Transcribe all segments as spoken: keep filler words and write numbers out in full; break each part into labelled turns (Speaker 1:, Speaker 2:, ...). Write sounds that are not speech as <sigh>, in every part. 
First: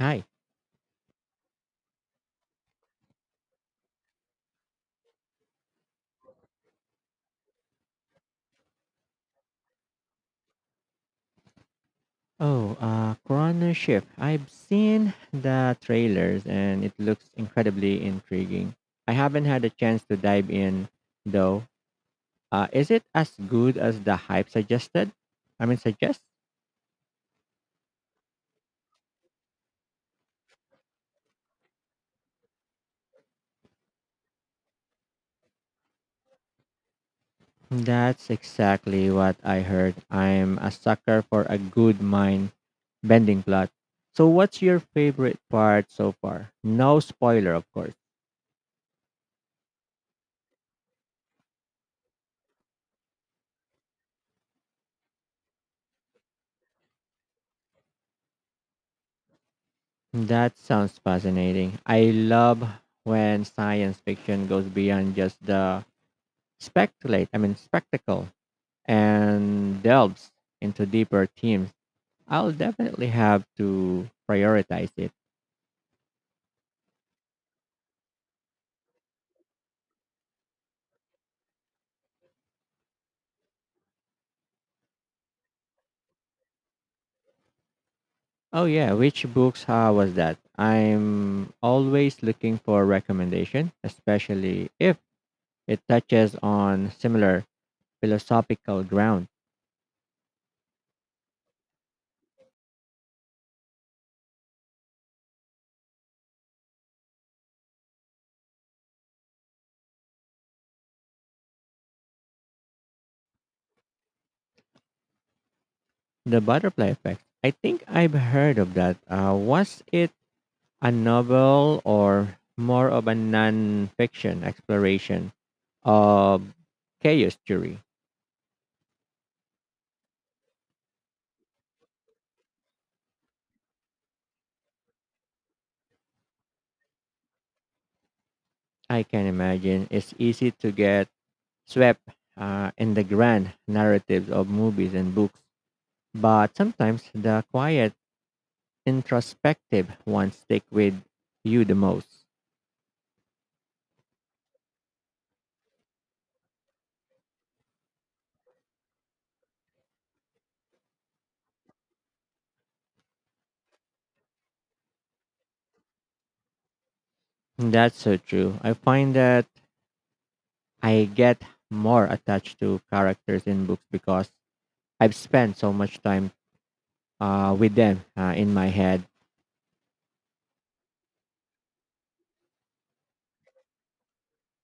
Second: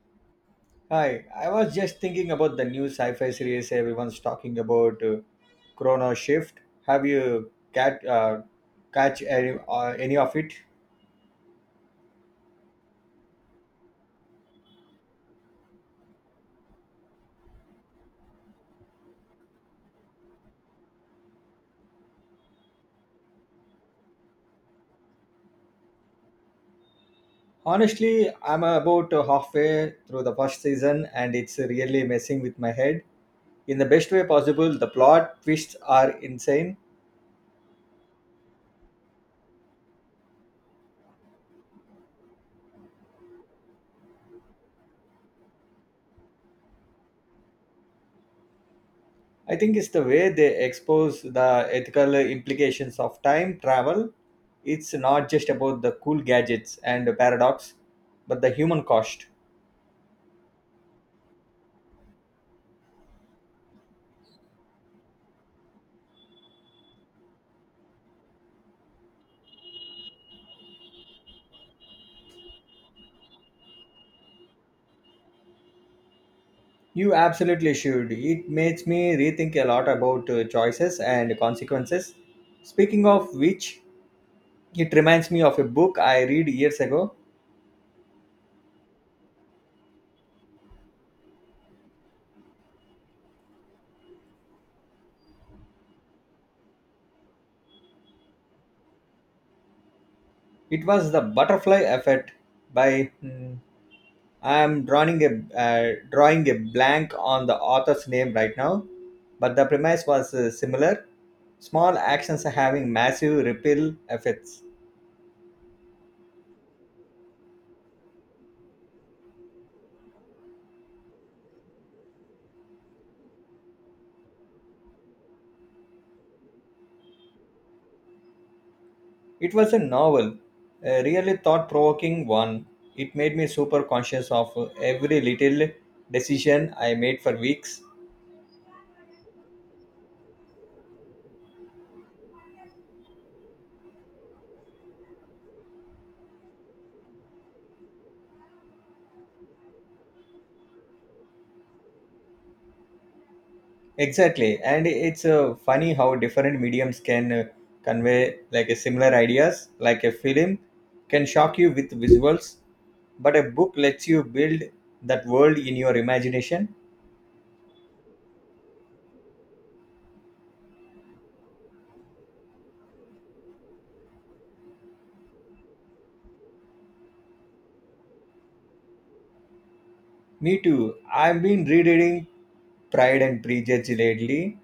Speaker 1: Hi.
Speaker 2: Hi, I was just thinking about the new sci-fi series everyone's talking about, uh, Chrono Shift. Have you cat uh, Catch any, uh, any of it?
Speaker 1: Oh, uh, Coroner Ship. I've seen the trailers and it looks incredibly intriguing. I haven't had a chance to dive in though. Uh, is it as good as the hype suggested? I mean, suggest?
Speaker 2: Honestly, I'm about uh, halfway through the first season, and it's really messing with my head in the best way possible. The plot twists are insane.
Speaker 1: That's exactly what I heard. I'm a sucker for a good mind bending plot. So, what's your favorite part so far? No spoiler, of course.
Speaker 2: I think it's the way they expose the ethical implications of time travel. It's not just about the cool gadgets and the paradox, but the human cost.
Speaker 1: That sounds fascinating. I love when science fiction goes beyond just the speculate, I mean spectacle and delves into deeper themes. I'll definitely have to prioritize it.
Speaker 2: You absolutely should. It makes me rethink a lot about uh, choices and consequences. Speaking of which, it reminds me of a book I read years ago.
Speaker 1: Oh yeah, which books how was that? I'm always looking for recommendation, especially if it touches on similar philosophical ground.
Speaker 2: It was The Butterfly Effect by hmm, I am drawing a uh, drawing a blank on the author's name right now, but the premise was uh, similar. Small actions having massive ripple effects.
Speaker 1: The butterfly effect. I think I've heard of that. Uh, was it a novel or more of a non-fiction exploration of chaos theory?
Speaker 2: It was a novel, a really thought provoking one. It made me super conscious of uh, every little decision I made for weeks.
Speaker 1: I can imagine it's easy to get swept uh, in the grand narratives of movies and books, but sometimes the quiet, introspective ones stick with you the most.
Speaker 2: Exactly, and it's uh, funny how different mediums can uh, convey like a similar ideas, like a film can shock you with visuals, but a book lets you build that world in your imagination.
Speaker 1: That's so true. I find that I get more attached to characters in books because I've spent so much time uh, with them uh, in my head.
Speaker 2: Me too. I've been rereading Pride and Prejudice lately,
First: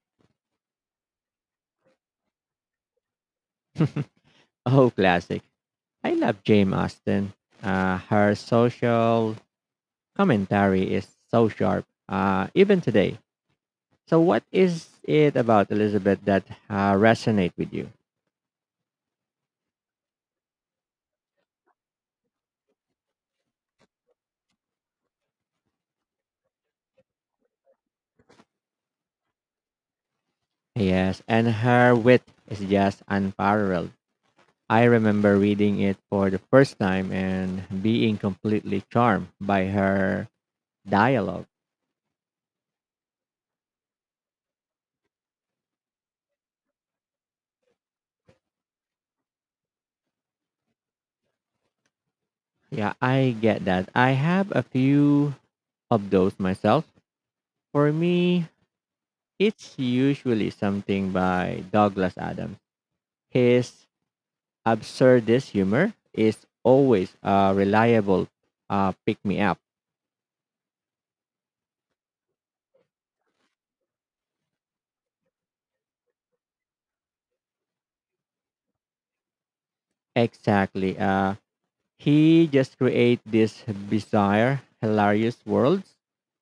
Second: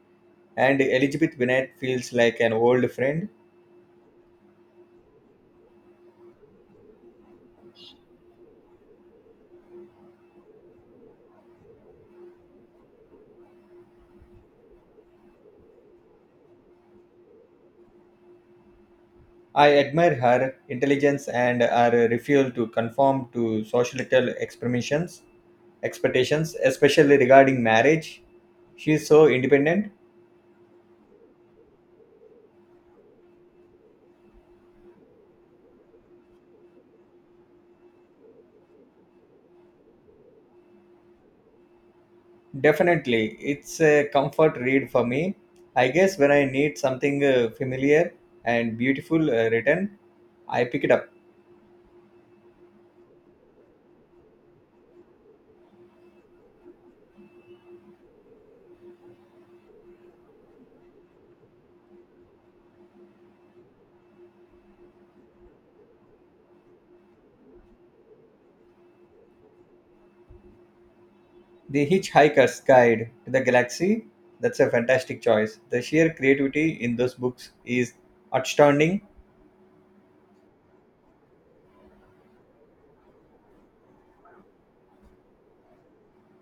Speaker 2: and Elizabeth Bennet feels like an old friend.
Speaker 1: Oh, classic. I love Jane Austen. Uh, her social commentary is so sharp, uh, even today. So, what is it about Elizabeth that uh, resonate with you?
Speaker 2: I admire her intelligence and her refusal to conform to societal experimentations, expectations, especially regarding marriage. She is so independent.
Speaker 1: Yes, and her wit is just unparalleled. I remember reading it for the first time and being completely charmed by her dialogue.
Speaker 2: Definitely, it's a comfort read for me. I guess when I need something uh, familiar and beautiful uh, written, I pick it up.
Speaker 1: Yeah, I get that. I have a few of those myself. For me, it's usually something by Douglas Adams. His absurdist humor is always a reliable uh, pick me up.
Speaker 2: The Hitchhiker's Guide to the Galaxy, that's a fantastic choice. The sheer creativity in those books is outstanding.
Speaker 1: Exactly. Uh, he just creates this bizarre, hilarious worlds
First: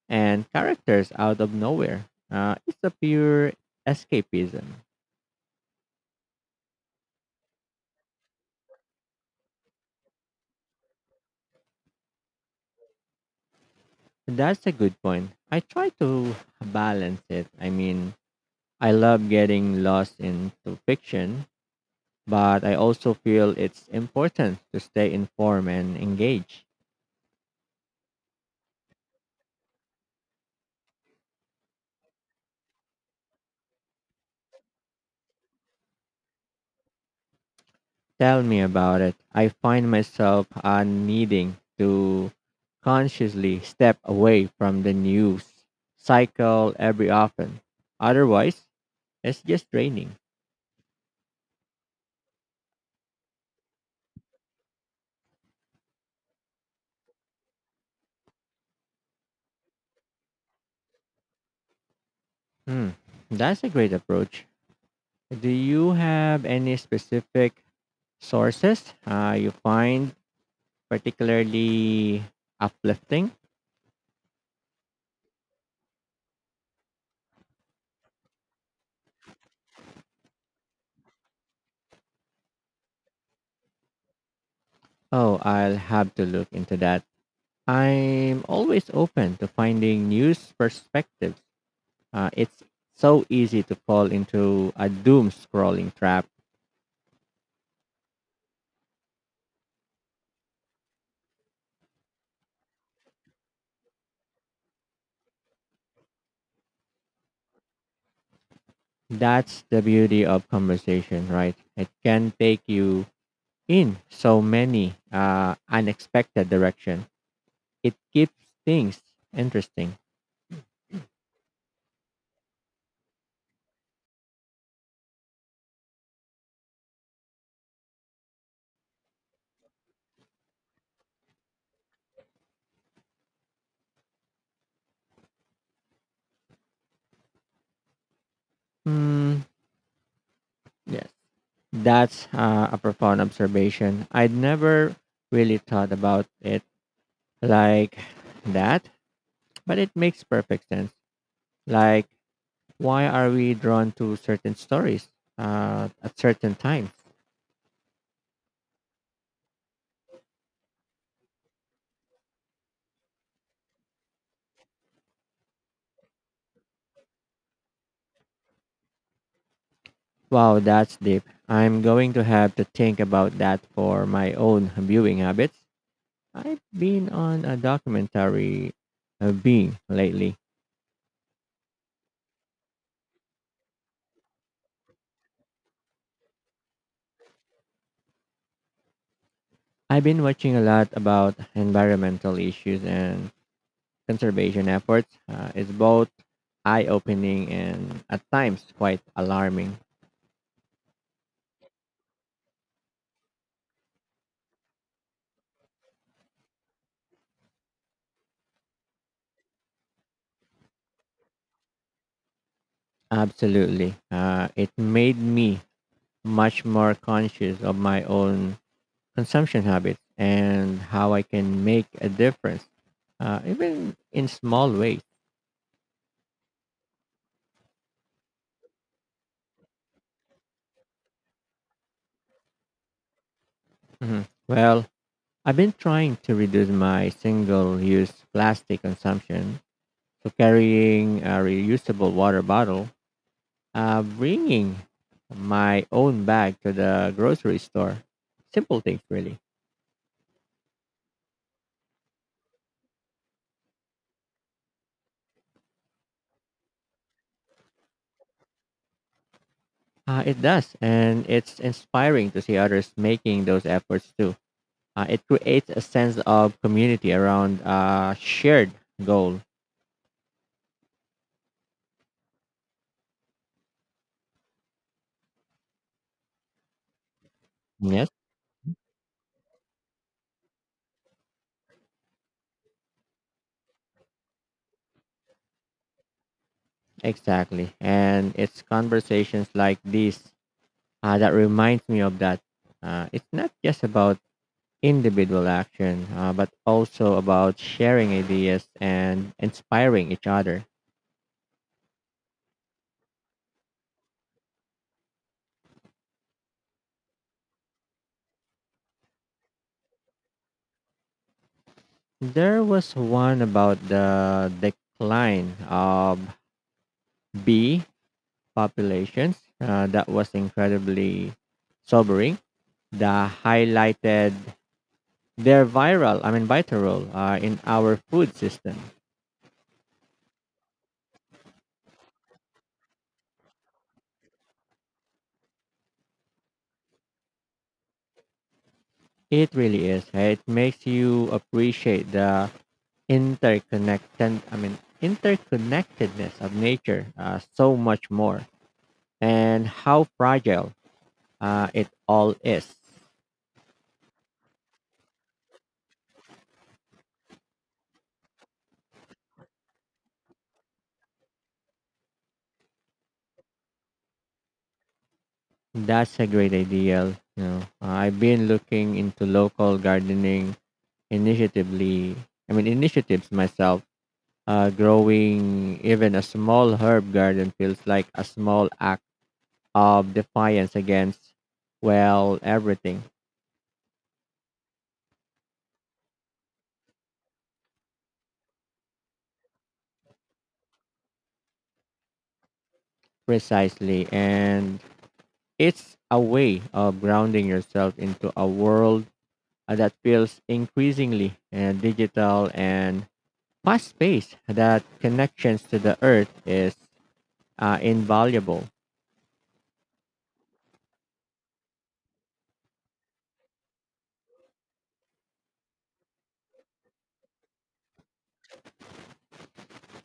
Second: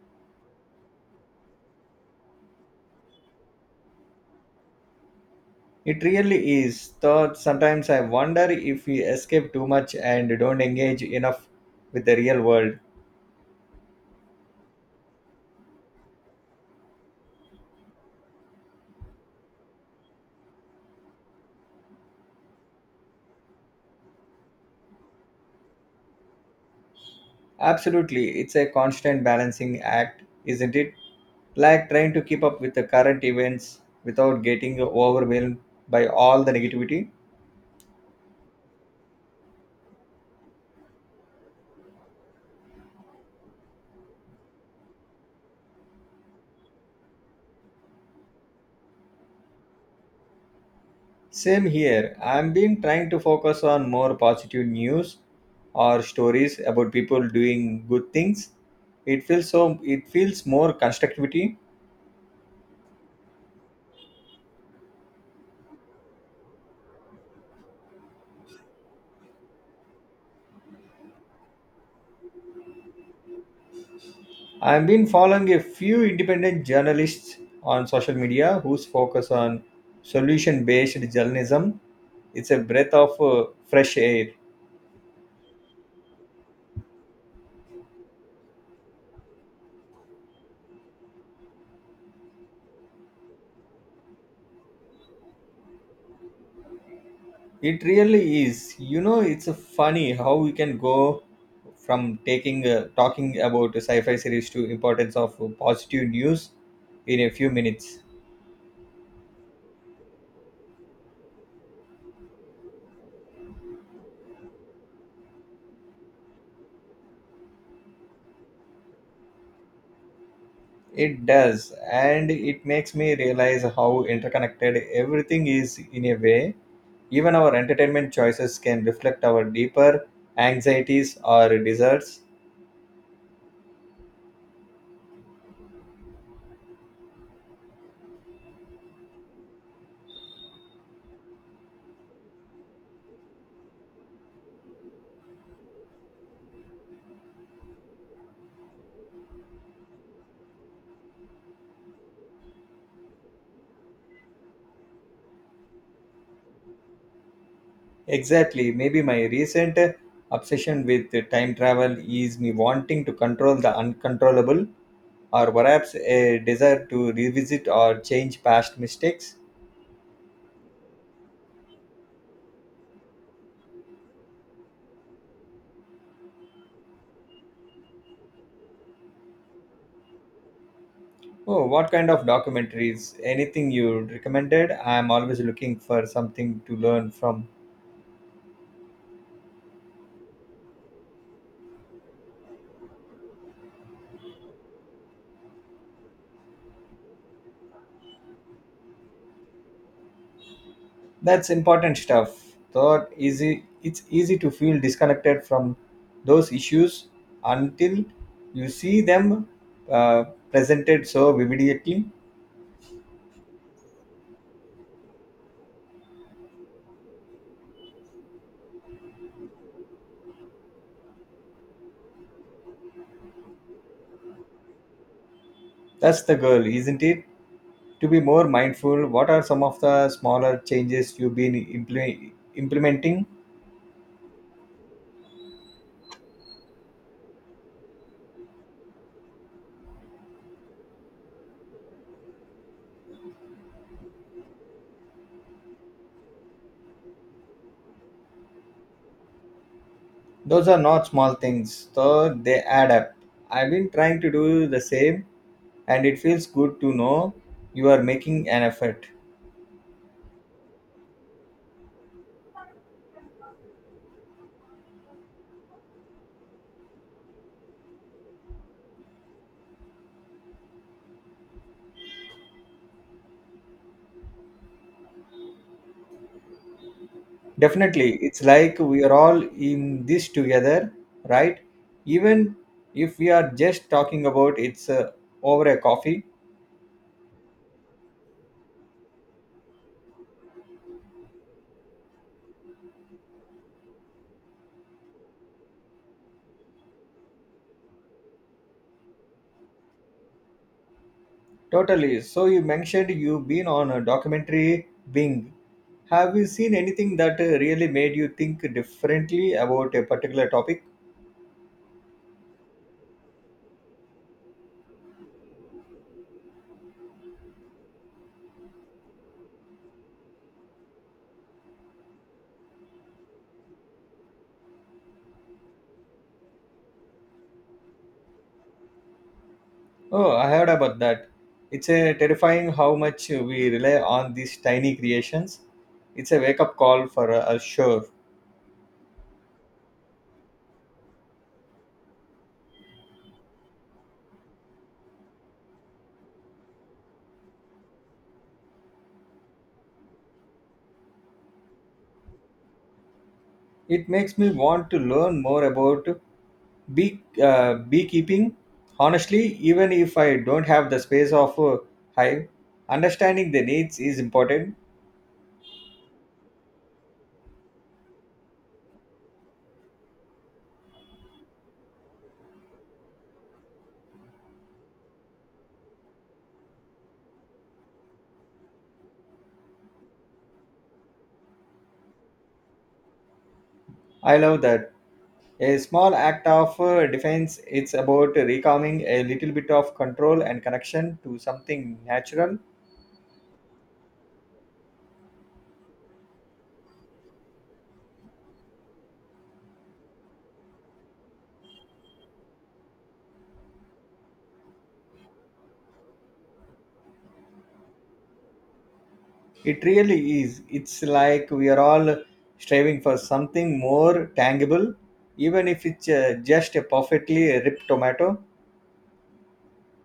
Speaker 1: and characters out of nowhere. Uh, it's a pure escapism.
Speaker 2: It really is. Though sometimes I wonder if we escape too much and don't engage enough with the real world.
Speaker 1: That's a good point. I try to balance it. I mean, I love getting lost into fiction, but I also feel it's important to stay informed and engaged.
Speaker 2: Absolutely, it's a constant balancing act, isn't it? Like trying to keep up with the current events without getting overwhelmed by all the negativity.
Speaker 1: Tell me about it. I find myself uh, needing to consciously step away from the news cycle every often. Otherwise, it's just draining.
Speaker 2: Same here. I've been trying to focus on more positive news or stories about people doing good things. It feels so. It feels more constructivity.
Speaker 1: Hmm, that's a great approach. Do you have any specific sources uh, you find particularly uplifting?
Speaker 2: I've been following a few independent journalists on social media whose focus on solution based journalism. It's a breath of uh, fresh air.
Speaker 1: Oh, I'll have to look into that. I'm always open to finding new perspectives. Uh, it's so easy to fall into a doom scrolling trap.
Speaker 2: It really is. You know, it's uh, funny how we can go from taking uh, talking about a sci-fi series to importance of uh, positive news in a few minutes.
Speaker 1: That's the beauty of conversation, right? It can take you in so many uh, unexpected direction. It keeps things interesting.
Speaker 2: It does, and it makes me realize how interconnected everything is in a way. Even our entertainment choices can reflect our deeper anxieties or desires.
Speaker 1: Hmm. Yes, that's uh, a profound observation. I'd never really thought about it like that, but it makes perfect sense. Like why are we drawn to certain stories uh, at certain times?
Speaker 2: Exactly, maybe my recent obsession with time travel is me wanting to control the uncontrollable, or perhaps a desire to revisit or change past mistakes.
Speaker 1: Wow, that's deep. I'm going to have to think about that for my own viewing habits. I've been on a documentary uh, being lately.
Speaker 2: Oh, what kind of documentaries? Anything you recommended? I am always looking for something to learn from.
Speaker 1: I've been watching a lot about environmental issues and conservation efforts. Uh, it's both eye opening and at times quite alarming.
Speaker 2: That's important stuff. Thought easy it's easy to feel disconnected from those issues until you see them uh, presented so vividly.
Speaker 1: Absolutely. Uh, it made me much more conscious of my own consumption habits and how I can make a difference, uh, even in small ways.
Speaker 2: That's the goal, isn't it? To be more mindful, what are some of the smaller changes you've been imple- implementing?
Speaker 1: Mhm. Well, I've been trying to reduce my single use plastic consumption. So, carrying a reusable water bottle, uh, bringing my own bag to the grocery store. Simple things, really.
Speaker 2: Those are not small things, though they add up. I've been trying to do the same, and it feels good to know you are making an effort.
Speaker 1: Uh, it does. And it's inspiring to see others making those efforts too. Uh, it creates a sense of community around a shared goal. Yes,
Speaker 2: Definitely, it's like we are all in this together, right? Even if we are just talking about it's uh, over a coffee.
Speaker 1: exactly. And it's conversations like this uh, that reminds me of that. Uh, it's not just about individual action, uh, but also about sharing ideas and inspiring each other.
Speaker 2: Totally. So you mentioned you've been on a documentary Bing. Have you seen anything that uh, really made you think differently about a particular topic?
Speaker 1: There was one about the decline of bee populations uh, that was incredibly sobering. The highlighted their viral, I mean, vital role uh, in our food system.
Speaker 2: Oh, I heard about that. It's a terrifying how much we rely on these tiny creations. It's a wake up call for uh, us, sure.
Speaker 1: It really is, right? It makes you appreciate the interconnected, I mean, interconnectedness of nature uh, so much more, and how fragile uh, it all is.
Speaker 2: It makes me want to learn more about Bee, uh, beekeeping, honestly, even if I don't have the space of a hive, understanding the needs is important.
Speaker 1: That's a great idea. You know, Uh, I've been looking into local gardening initiatively. I mean, initiatives myself. Uh, growing even a small herb garden feels like a small act of defiance against, well, everything.
Speaker 2: I love that. A small act of uh, defense, it's about recalming a little bit of control and connection to something natural.
Speaker 1: Precisely. And it's a way of grounding yourself into a world uh, that feels increasingly uh, digital and fast paced, that connections to the earth is uh, invaluable.
Speaker 2: It really is. It's like we are all striving for something more tangible, even if it's uh, just a perfectly ripped tomato.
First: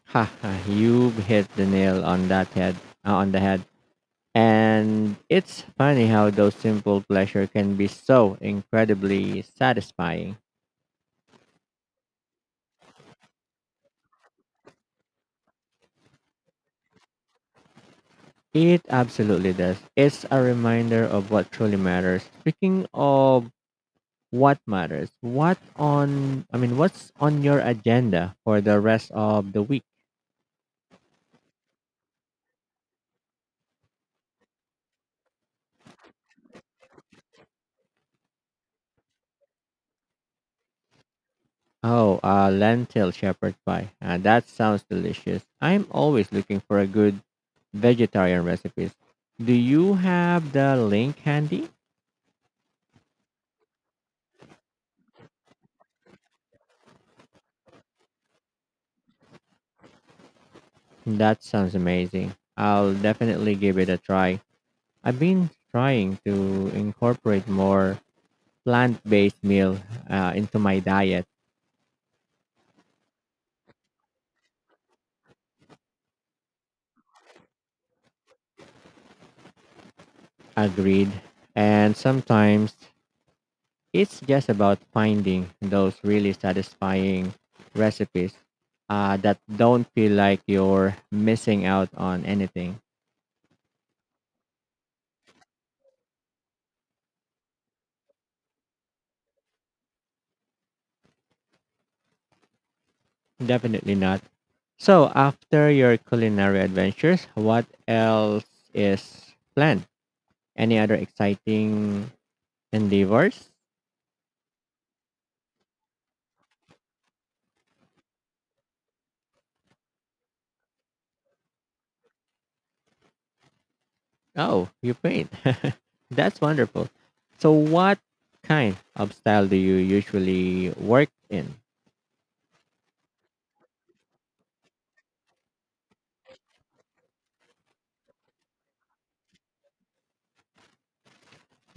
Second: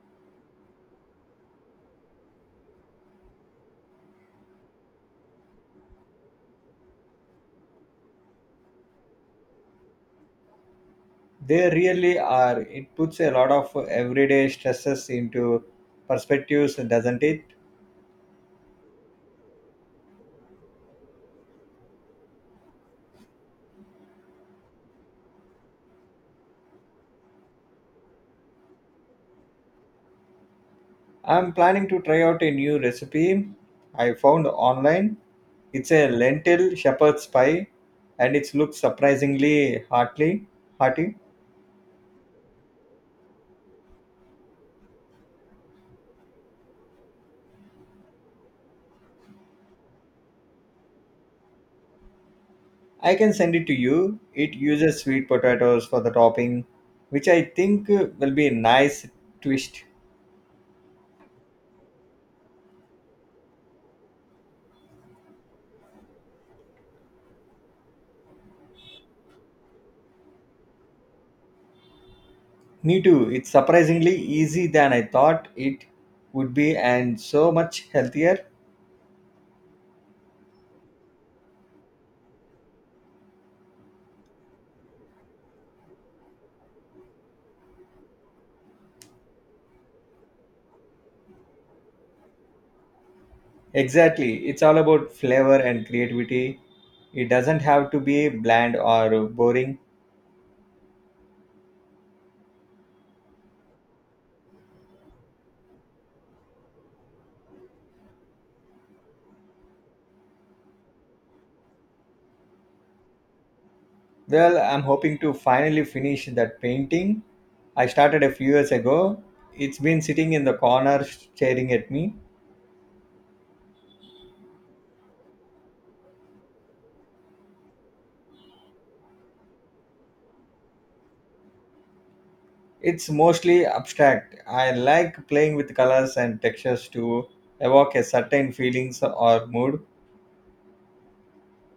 Speaker 1: Ha, ha, you've hit the nail on that head, uh, on the head. And it's funny how those simple pleasure can be so incredibly satisfying.
Speaker 2: They really are. It puts a lot of everyday stresses into perspectives, doesn't it?
Speaker 1: It absolutely does. It's a reminder of what truly matters. Speaking of what matters what on I mean what's on your agenda for the rest of the week?
Speaker 2: I'm planning to try out a new recipe I found online. It's a lentil shepherd's pie and it looks surprisingly heartily hearty.
Speaker 1: Oh, uh lentil shepherd pie, uh, that sounds delicious. I'm always looking for a good vegetarian recipes. Do you have the link handy?
Speaker 2: I can send it to you. It uses sweet potatoes for the topping, which I think uh, will be a nice twist.
Speaker 1: That sounds amazing. I'll definitely give it a try. I've been trying to incorporate more plant-based meal uh, into my diet.
Speaker 2: Me too. It's surprisingly easy than I thought it would be and so much healthier.
Speaker 1: Agreed, and sometimes it's just about finding those really satisfying recipes uh, that don't feel like you're missing out on anything.
Speaker 2: Exactly. It's all about flavor and creativity. It doesn't have to be bland or boring.
Speaker 1: Definitely not. So, after your culinary adventures, what else is planned? Any other exciting endeavors?
Speaker 2: Well, I'm hoping to finally finish that painting. I started a few years ago. It's been sitting in the corner staring at me.
Speaker 1: Oh, you paint. <laughs> That's wonderful. So, what kind of style do you usually work in?
Speaker 2: It's mostly abstract. I like playing with colors and textures to evoke a certain feelings or mood.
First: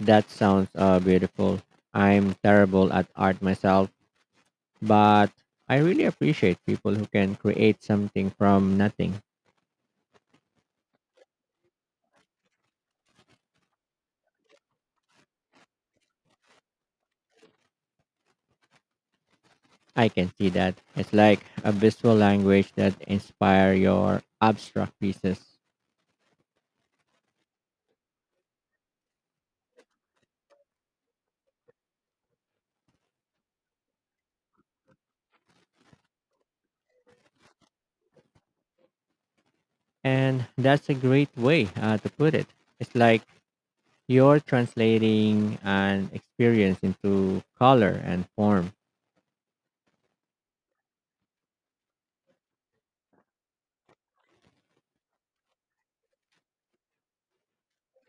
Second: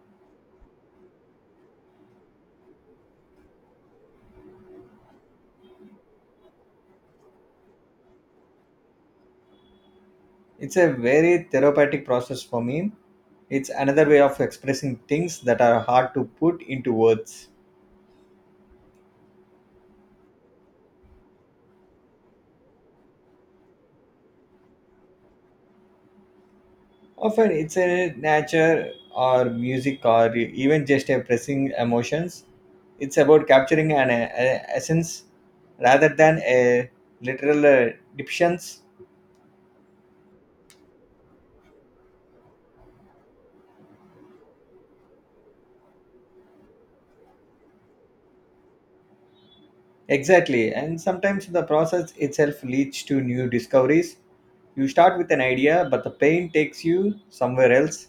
Speaker 1: That sounds uh, beautiful. I'm terrible at art myself, but I really appreciate people who can create something from nothing.
Speaker 2: It's a very therapeutic process for me. It's another way of expressing things that are hard to put into words.
Speaker 1: I can see that. It's like a visual language that inspire your abstract pieces.
Speaker 2: Often it's a nature or music or even just a pressing emotions. It's about capturing an uh, uh, essence rather than a literal uh, depictions.
Speaker 1: And that's a great way uh, to put it. It's like you're translating an experience into color and form.
Speaker 2: Exactly, and sometimes the process itself leads to new discoveries. You start with an idea, but the pain takes you somewhere else.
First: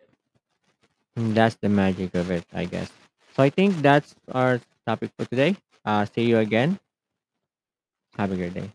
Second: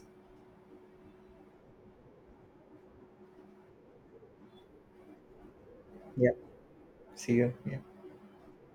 Speaker 1: And that's the magic of it, I guess. So I think that's our topic for today. Uh, see
Speaker 2: Yeah,
Speaker 1: you again.
Speaker 2: see you.
Speaker 1: Have a great day.